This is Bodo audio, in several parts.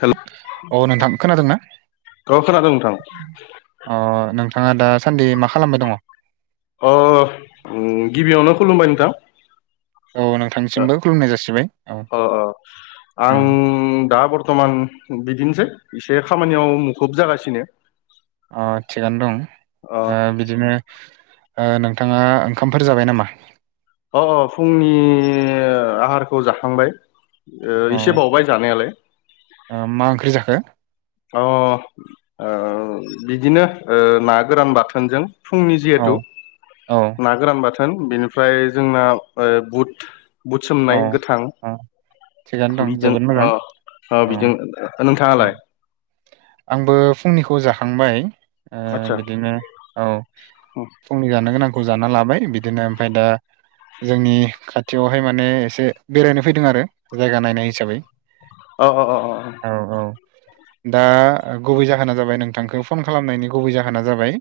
हेल' औ नोंथां खोनादों ना? औ खोनादों नोंथां अ' नोंथाङा दा सान्दि मा खालामबाय दङ? अ' उम गिबियावनो खुलुमबाय नोंथां। औ ओ नोंथांनिसिमबो खुलुमनाय जासिबाय औ अ' अ' आं उम ओं दा बर्थमान बिदिनोसै एसे खामानियाव मुखुब जागासिनो। अ' थिगानो दं। अ ओ बिदिनो ओ नोंथाङा ओंखामफोर जाबाय नामा? अ' अ' फुंनि आहारखौ जाखांबाय अ एसे बावबाय जानायालाय। ओ मा ओंख्रि जाखो? अ' ओ बिदिनो ओ ना गोरान बाथोनजों फुंनि जिहेथु औ औ ना गोरान बाथोन बेनिफ्राय जोंना ओ बुट बुद औ सोमनाय गोथां। औ थिगानो दं बिजों जोबोद मोजां ओ ओ औ बिजों उम नोंथाङालाय? आंबो फुंनिखौ जाखांबाय। ओ आदसा बिदिनो औ फुंनि जानो गोनांखौ जाना लाबाय। बिदिनो ओमफ्राय दा जोंनि खाथियावहाय मा माने एसे बेरायनो फैदों आरो जायगा नायनाय हिसाबै। अ' अ' अ' औ औ दा गुबै जाहोना जाबाय नोंथांखौ फन खालामनायनि गुबै जाहोना जाबाय।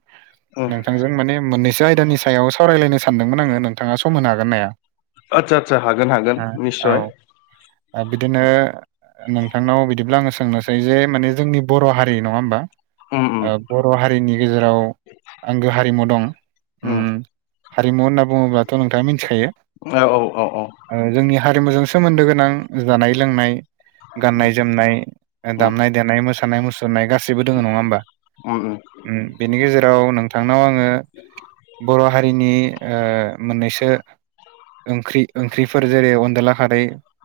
उम नोंथांजों माने मोननैसो आयदानि सायाव सावरायलायनो सानदोंमोन आङो नोंथाङा सम होनो हागोन हाया? आथसा सा‌ हागोन हाग आ औ ओ बिदिनो नोंथांनाव बिदिब्ला आङो सोंनोसै जे माने जोंनि बर' हारि नङा होमबा? उम उम ओ‌ बर' हारिनि गेजेराव आंगो हारिमु दं उम हारिमु होनना बुङोब्लाथ' नोंथाङा मोथिखायो? औ औ औ औ ओ जोंनि हारिमुजों सोमोन्दो गोनां जानाय लोंनाय, गाननाय उम जोमनाय ओ उम दामनाय देनाय मोसानाय मुसुरनाय गासैबो दोङो नङा होमबा? उम बेनि गेजेराव नोंथांनाव आङो बर' हारिनि ओ मोननैसो ओंख्रि ओंख्रिफोर जेरै अनदला खारै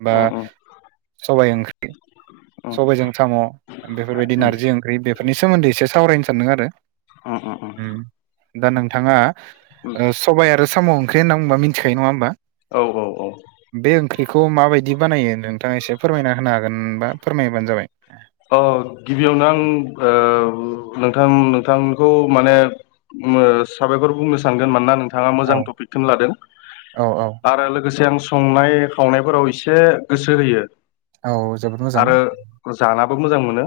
बा उम उम सबाय‌ ओंख्रि उम सबायजों साम' बेफोरबायदि उम नारजि ओंख्रि बेफोरनि सोमोन्दै एसे सावरायनो सानदों आरो। उम उम उम दा नोंथाङा सबाइ आरो साम' ओंख्रि होनना बुंङोबा मिथिखायो नङा होमबा? औ औ औ बे ओंख्रिखौ माबायदि बानायो नोंथाङा एसे फोरमायना होनो हागोनबा फोरमायबानो जाबाय। अ गिबियावनो आं नोंथां नोंथांखौ माने साबायखर बुंनो सानगोन मानोना नों थाङा औ मोजां टपिकखौनो लादों औ औ आरो लोगोसे आं सु संनाय खावनायफोराव एसे गोसो होयो। औ जोबोद मोजां। आरो जानाबो मोजां मोनो।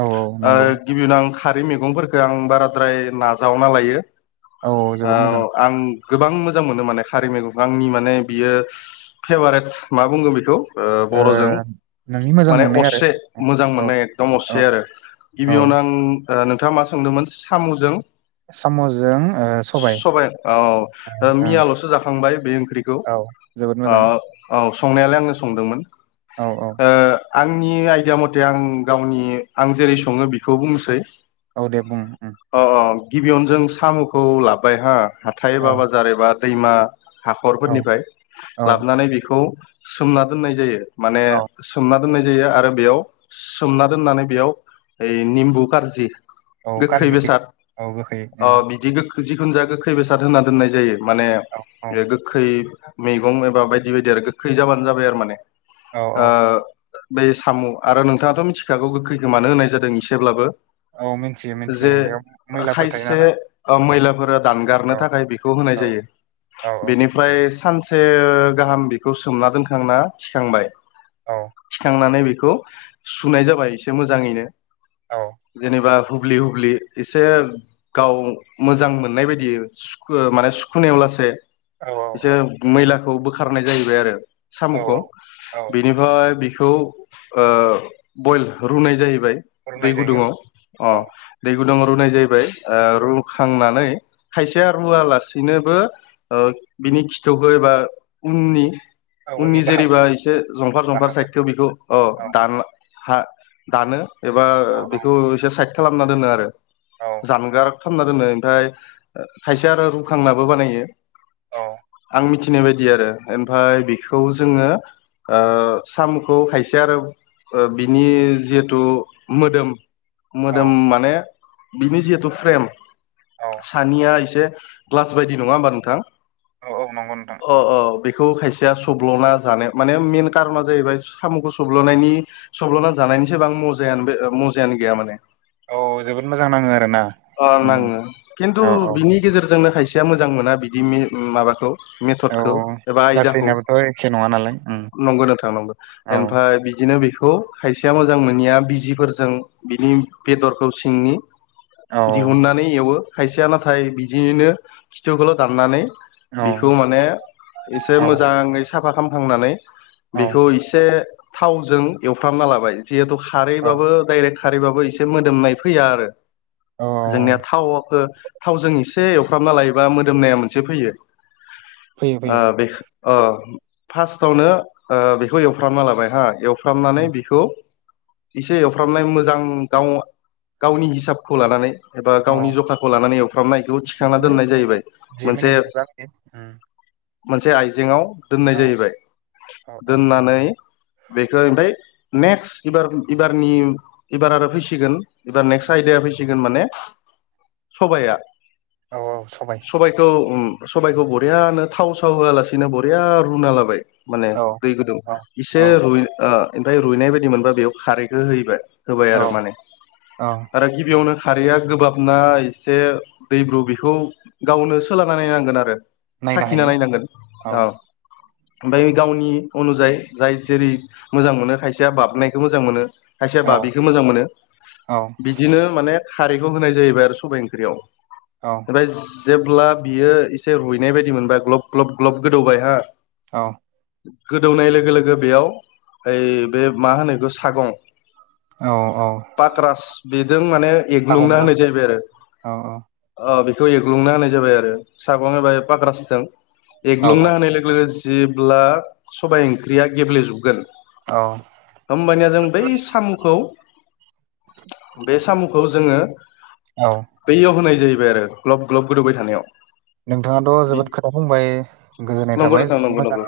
औ औ ओ नंगौ गिबियावनो आं खारै मैगंफोरखो आं बाराद्राय नाजावना लायो। औ आ जोबोद मोजां आं गोबां मोजां मोनो माने खारै मैगंखौ आंनि माने बियो फेभारेट मा बुंगोन बेखौ? ओ बर'जों नोंनि मोजां माने मोननाय आरो असे मोजां औ मोननाय एकदम असे औ आरो औ गिबियावनो आं नोंथाङा मा सोंदोंमोन साम'जों साम'जों ओ सबाय सबाइ औ ओं मियाल'सो जाखांबाय बे ओंख्रिखौ औ जोबोद ओ मोजां औ संनायालाय आङो संदोंमोन औ औ आंनि आइदिया मथे आं गावनि आं जेरै सङो बेखौ बुंनोसै औ दे बुं उम अ अ गिबियावनो जों साम'खौ लाबोबाय हा हाथाय औ एबा बाजार एबा दैमा औ हाखरफोरनिफ्राय औ लाबोनानै बेखौ सोमना दोननाय जायो माने औ सोमना दोननाय जायो आरो बेयाव सोमना दोननानै बेयाव ओइ निम्बु गारजि औ गोखै कारजि बेसाद औ गोखै उम अ बिदि गोख जिखुन जाया गोखै बेसाद होना दोननाय जायो माने औ औ बे गोखै मैगं एबा बायदि बायदि आरो गोखै जाबानो जाबाय आरो माने औ औ बे साम' आरो नोंथाङाथ' मिथिखागौ गोखैखौमानो होनाय जादों एसेब्लाबो औ मिन्थियो मिन्थियो जे बेयाव मैलाफोर थायो खायसे नालाय मैलाफोरा दानगारनो औ थाखाय बेखौ होनाय औ जायो। औ बेनिफ्राय सानसे गाहाम बेखौ सोमना दोनखांना थिखांबाय औ थिखांनानै बेखौ सुनाय जाबाय एसे मोजाङैनो औ जेनेबा हुब्लि हुब्लि एसे गाव मोजां मोननाय बायदि सुखु माने सुखुनायाव लासे औ एसे मैलाखौ बोखारनाय जाहैबाय आरो औ साम'खौ औ बेनिफ्राय बिखौ बयल रुनाय जाहैबाय रुनाय दै जायो गुदुङाव अ औ दै गुदुं रुनाय जाहैबाय रुखांनानै खायसेया रुवालासिनोबो बिनि खिथुखौ एबा उननि औ उननि बाहागो जेरैबा एसे जंफार जंफार बाहागो साइदखौ बेखौ औ दान हा दानो एबा औ औ बेखौ एसे साइद खालामना दोनो आरो औ जानगारथाबना दोनो ओमफ्राय खायसे आरो रुखांनाबो बानायो औ आं मिथि फैनाय बायदि आरो आमफाय बिखौ जोङो ओ सामुखौ खायसे आरो बिनि जिहेथु मोदोम औ मोदोम माने बिनि जिहेथु फ्रेम औ सानिया एसे ग्लास बायदि नङा होमबा नोंथां औ औ नंगौ नोंथां। अ अ बेखौ खायसेया सब्ल'ना जानो माने मेन कारना जाहैबाय साम'खौ सब्ल'नायनि सब्ल'ना जानायनिसोबां मजायानो मजायानो गैया माने औ जोबोद मोजां नाङो आरोना अ उम नांङो खिन्थु औ औ बिनि गेजेरजोंनो खायसेया मोजां मोना बिदि माबाखौ औ मेथदखौ एबा आयदाखौ गासैनाबोथ' एखे नङा नालाय उम नंगौ न थांनांगौ। औ बिदिनो बेखौ खायसेया मोजां मोननिया बिजिफोरजों बिनि बेदरखौ सिंनि औ दिहुननानै एवो खायसेया नाथाय बिदियैनो खिथुखौल' दाननानै औ बिखौ माने एसे औ मोजाङै साफा खामखांनानै औ बेखौ एसे थावजों एवफ्रामना लाबाय जिहेथु औ खारैबाबो डाइरेक्ट खारैबाबो एसे मोदोमनाय फैया आरो अ जोंनिया थावख थावजों एसे एवफ्रामना लायोबा मोदोमनाया मोनसे फैयो। फैयो फैयो बे फार्स्टावनो बेखौ एवफ्रामना लाबाय हा खालामनानै बेखौ एसे एवफ्रामनाय मोजां गाव गावनि हिसाबखौ लानानै एबा गावनि जखाखौ लानानै एवफ्रामनायखौ थिखांना दोननाय जाहैबाय मोनसे जमनि जब मोनसे आइजेंाव दोननाय जाहैबाय औ औ दोननानै बेखौ ओमफ्राय नेक्स्टबार एबारनि एबार आरो फैसिगोन एबार नेक्स्ट आयदाया फैसिगोन माने सबाया औ औ सबबाय सबाइखौ सबाइखौ बरियाानो थाव साव होआलासिनो बरिया रुना लाबाय माने औ दै गुदुं औ इसे औ रुइ ओमफ्राय रुइनाय बायदि मोनबा बेयाव खारैखौ होबाय होबाय औ आरो माने औ आरो गिबियावनो खारैया गोबाबना एसे दैब्रु बेखौ गावनो सोलना नायनांगोन आरो। नायनो साखिना हायो नायनांगोन औ ओमफ्राय गावनि अनुजायै जाय जेरै मोजां मोनो खायसेया बाबनायखौ मोजां मोनो। औ खायसेयाबा बेखौ मोजां मोनो। औ बि बिदिनो माने खारैखौ होनाय जाहैबाय आरो सबाइ ओंख्रियाव औ ओमफ्राय जेब्ला बियो एसे रुइनाय बायदि मोनबाय ग्लब ग्लब ग्लब गोदौबाय हा औ गोदौनाय लोगो लोगो बेयाव ओइ बे मा होनोखौ सागं औ औ पाक्रास बेजों माने एग्लुंना सागंजों होनाय जाहैबाय आरो औ अ बेखौ एग्लुंना होनाय जाबाय आरो सागं एबा पाग्रा सिथों एग्लुंना औ होनाय लोगो लोगो जेब्ला सबाइ ओंख्रिया गेब्लेजोबगोन। औ होमबानिया जों बै साम'खौ बे साम'खौ जोङो औ बैयाव होनाय जाहैबाय आरो ग्लब ग्लब गोदौबाय थानायाव नोंथाङाथ' जोबोद खोथा बुंबाय गोजोननाय नंगौ थाबाय नोंथां जोबोद नंगौ मोजां नंगौ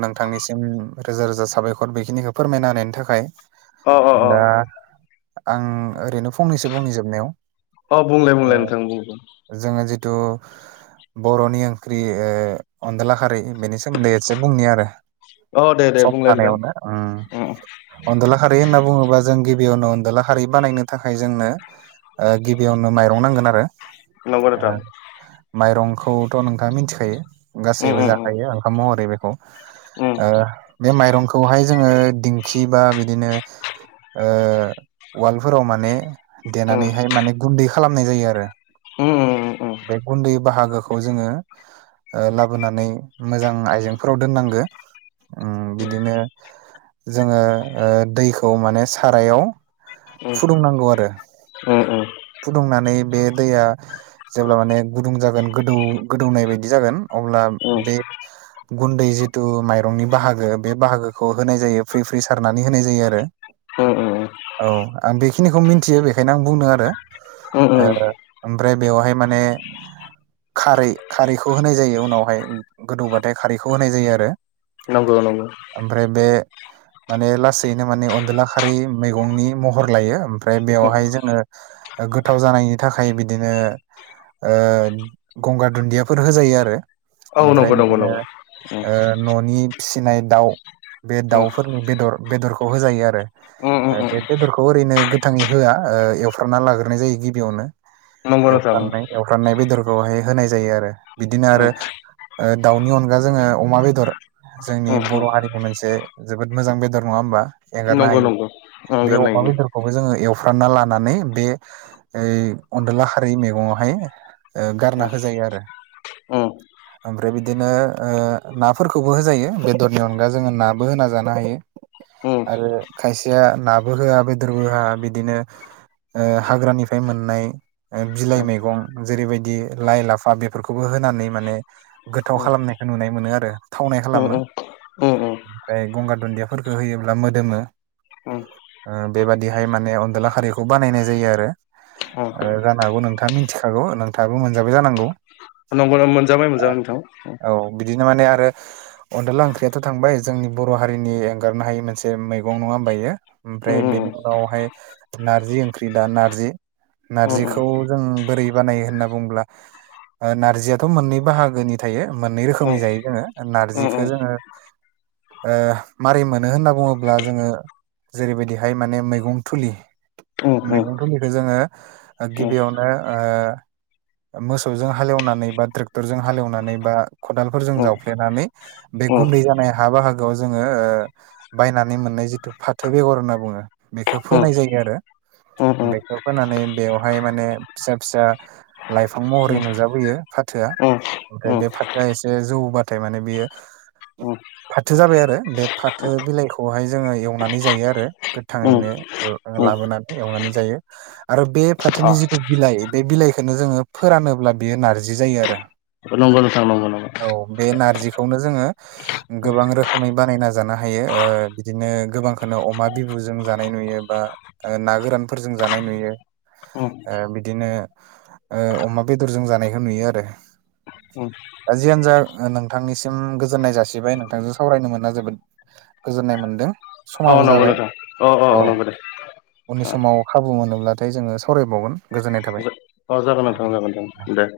नोंथांनिसिम रोजा रोजा साबायखर बेखिनिखौ फोरमायना होनायनि थाखाय अ अ अ दा आं ओरैनो फंनैसो बुंनि जोबनायाव अ बुंलाय बुंलाय नोंथां बुं जोङो जिथु बर'नि ओंख्रि अनदला खारि बेनि सोमोन्दै एसे बुंनि आरो अ दे दे सम बुंलाय नोंथां थानायावनो उम अनदलाहारि होनना बुङोबा जों गिबियावनो अनदला हारि बानायनो थाखाय जोंनो गिबियावनो माइरं नांगोन आरो नंगौ नोंथां ओ माइरंखौथ' नोंथाङा मिथिखायो उम गासैबो उम जाखायो ओंखाम महरै बेखौ उम बे माइरंखौहाय जोङो खि बा बिदिनो उवालफोराव माने देनानैहाय माने गुन्दै खालामनाय जायो आरो ह उम उम बे गुन्दै बाहागोखौ जोङो लाबोनानै मोजां आइजेंफोराव दोननांगो बिदिनो जोङो दैखौ माने सारायाव फुदुंनांगौ आरो [inaudible] फुदुंनानै बे दैया जेब्ला माने गुदुं जागोन गोदौ गोदौनाय बायदि जागोन अब्ला बे गुन्दै जिथु माइरंनि बाहागो बे बाहागोखौ होनाय जायो फ्रि फ्रि सारनानै होनाय जायो आरो उम उम औ आं बेखिनिखौ मिथियो बेखायनो आं बुंनो आरो उम उम ओमफ्राय बेवहाय माने खारै खारैखौ होनाय जायो उनावहाय गोदौबाथाय खारैखौ होनाय जायो आरो नंगौ नंगौ। ओमफ्राय बे माने लासैनो माने अनदला खारि मैगंनि महर लायो ओमफ्राय बेवहाय जोङो। गोथाव जानायनि थाखाय बिदिनो गंगार दुन्दियाफोर होजायो आरो औ ओमफ्राय नंगौ नंगौ बिदिनो नंगौ उम न'नि फिसिनाय दाउ बे उम दाउफोरनि बेदर बेदरखौ होजायो आरो उम उम बेदरखौ ओरैनो गोथाङै होआ एवफ्राबना लाग्रो हरनाय जायो गिबियावनो नंगौ नोंथां एवखारनाय उम एवफ्रान्नाय बेदरखौहाय होनाय जायो आरो बिदिनो आरो दाउनि अनगा जोङो अमा बेदर जोंनि उम उम बर' हारिनि मोनसे जोबोद मोजां बेदर नङा होमबा एंगारनो नंगौ हायो नंगौ उम बे अमा गोरलैयैनो बेदरखौबो जोङो एवफ्रानना लानानै बे इ अनदला खारै मैगङावहाय गारना होजायो आरो उम [inaudible] ओमफ्राय बिदिनो नाफोरखौबो होजायो बेदरनि अनगा जोङो नाबो होना जानो हायो। उम आरो खायसेया नाबो होआ बेदरबो होआ बिदिनो हाग्रानिफ्राय मोननाय बिलाइ उम मैगं जेरैबायदि लाइ लाफा बेफोरखौबो होनानै माने उम गोथाव खालामनायखौ नुनाय मोनो आरो थावनाय उम खालामो। उम उम ओमफ्राय गंगार दुन्दियाफोरखौ होयोब्ला मोदोमो। उम बेबादिहाय माने अनदला खारिखौ बानायनाय जायो आरो जानो हागौ नोंथाङा मिथिखागौ नोंथाङाबो मोनजाबाय जानांगौ नम्बरा मोनजाबाय मोनजाबाय नोंथां। औ बिदिनो माने आरो अनदला ओंख्रियाथ' थांबाय जोंनि बर' हारिनि एंगारनो हायि मोनसे मैगं नङा होमबा इयो ओमफ्राय उम बेनि उनावहाय नारजि ओंख्रि दा नारज नारजि उम नारजिखौ जों बोरै बानायो होनना बुंुङ्ला नारजयाथ' मोननै बाहागोनि थायो मोननै उम रोखोमनि जायो जोङो उम उम नारजिखौो जोङो मारै मोनो होनना बुङोब्ला जोङो जेरैबायदिहाय माने मैगं थुलि अ अ निखौ जोङो गिबियावनो मोसौजों हालेवनानै बा ट्रेक्टरजों हालेवनानै बा खदालफोरजों जावफ्लेनानै बे गुन्दै जानाय हा बाहागोआव जोङो बायनानै मोननाय जिथु फाथो बेगर होनना बुङो बेखौ फोनाय जायो आरो बेखौ फोनानै बेवहाय माने फिसा फिसा लाइफां महरै नुजाबोयो फाथोआ ओमफ्राय बे फाथआ एसे जौबाथाय माने बियो औ फाथो जाबाय आरो बे फाथो बिलाइखौहाय जोङो एवनानै जायो आरो गोथाङैनो आ लाबोनानै एवनानै जायो आरो बे फाथोनि जिथु बिलाइ बे बिलाइखौनो जोङो फोरानोब्ला बेयो नारजि जायो आरो न थांांगौांगा औ बे नारजिखौनो जोङो गोबां रोखोमै बानायना जानो हायो बिदिनो गोबांखौनो अमा बिबुजों जानाय नुयो बा ना गोरानफोरजों जानाय नुयो अ ओ बिदिनो ओ अमा बेदरजों जानायखौ नुयो आरो औ जियानो जा नोंथांनिसिम गोजोननाय जासिबाय नोंथांजों सावरायनो मोना जोबोद गोजोननाय मोनदों समाबो नंगौ जाबाय नोंथां अ अ औ नंगौ दे उननि समाव खाबु मोनोब्लाथाय जोङो सावरायबावगोन गोजोन्नाय थाबाय अ जागोन नोंथां जागोनां दे